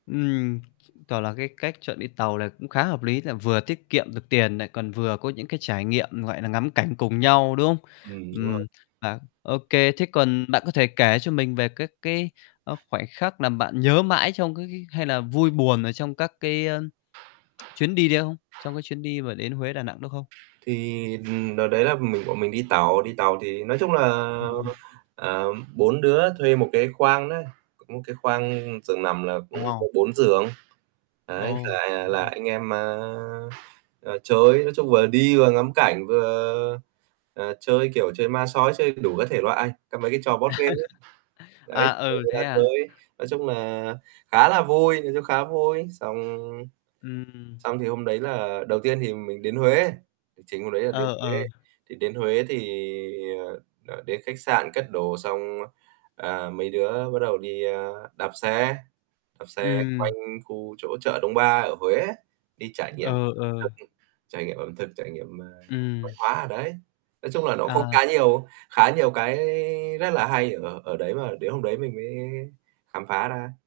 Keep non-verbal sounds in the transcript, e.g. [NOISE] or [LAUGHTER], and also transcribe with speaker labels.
Speaker 1: Ừm, toả là cái cách chọn đi tàu này cũng khá hợp lý, là vừa tiết kiệm được tiền nại còn vừa có những cái trải nghiệm, gọi nà, ngắm cảnh cùng nhau, đúng không?
Speaker 2: Ừm, đúng rồi.
Speaker 1: Ừm hả, ô kê, thế còn bạn có thể kể cho mình về các cái, ơ, khoảnh khắc làm bạn nhớ mãi trong, cái cái hay là vui buồn ở trong các cái, ơ [TSK] chuyến đi đấy không? Trong cái chuyến đi mà đến Huế, Đà Nẵng đó không?
Speaker 2: Thì, ừm, đợt đấy là mình bọn mình đi tàu. Đi tàu thì nói chung là,
Speaker 1: [UNINTELLIGIBLE]
Speaker 2: ờm, 4 đứa thuê 1 cái khoang nớ, có một cái khoang giường nằm là cũng có
Speaker 1: Eo.
Speaker 2: 4 giường. Ấy, là,
Speaker 1: Ô.
Speaker 2: à, là
Speaker 1: [UNINTELLIGIBLE]
Speaker 2: anh em, a, à, chơi, nói chung vừa đi vừa ngắm cảnh vừa, ờ, chơi, kiểu, chơi ma sói, chơi đủ các thể loại, cà mấy cái trò board game ấy.
Speaker 1: [CHUCKLES]
Speaker 2: Đấy,
Speaker 1: À,
Speaker 2: rủ
Speaker 1: ừ,
Speaker 2: người
Speaker 1: thế
Speaker 2: ta
Speaker 1: à?
Speaker 2: chơi. Nói chung nà, khá là vui, nhìn chung khá vui, xong
Speaker 1: Ừm.
Speaker 2: xong thì hôm đấy là đầu tiên thì mình đến Huế, lịch trình hôm đấy là đến
Speaker 1: Ờ,
Speaker 2: Huế.
Speaker 1: ờ.
Speaker 2: Thì đến Huế thì, ờ, ờ, đến khách sạn cất đồ xong, ơ, ờ, mấy đứa bắt đầu đi, ơ, đạp xe đạp xe quanh
Speaker 1: Ừm.
Speaker 2: khu chỗ chợ Đông Ba ở Huế á, đi trải nghiệm
Speaker 1: Ờ, ờ.
Speaker 2: thực, ưm, trải nghiệm ẩm thực, trải nghiệm, ờ, văn
Speaker 1: Ừm.
Speaker 2: hóa ở đấy. Nói chung là, nó cũng khá
Speaker 1: À.
Speaker 2: nhiều khá nhiều cái rất là hay ở ở đấy mà đến hôm đấy mình mới khám phá ra.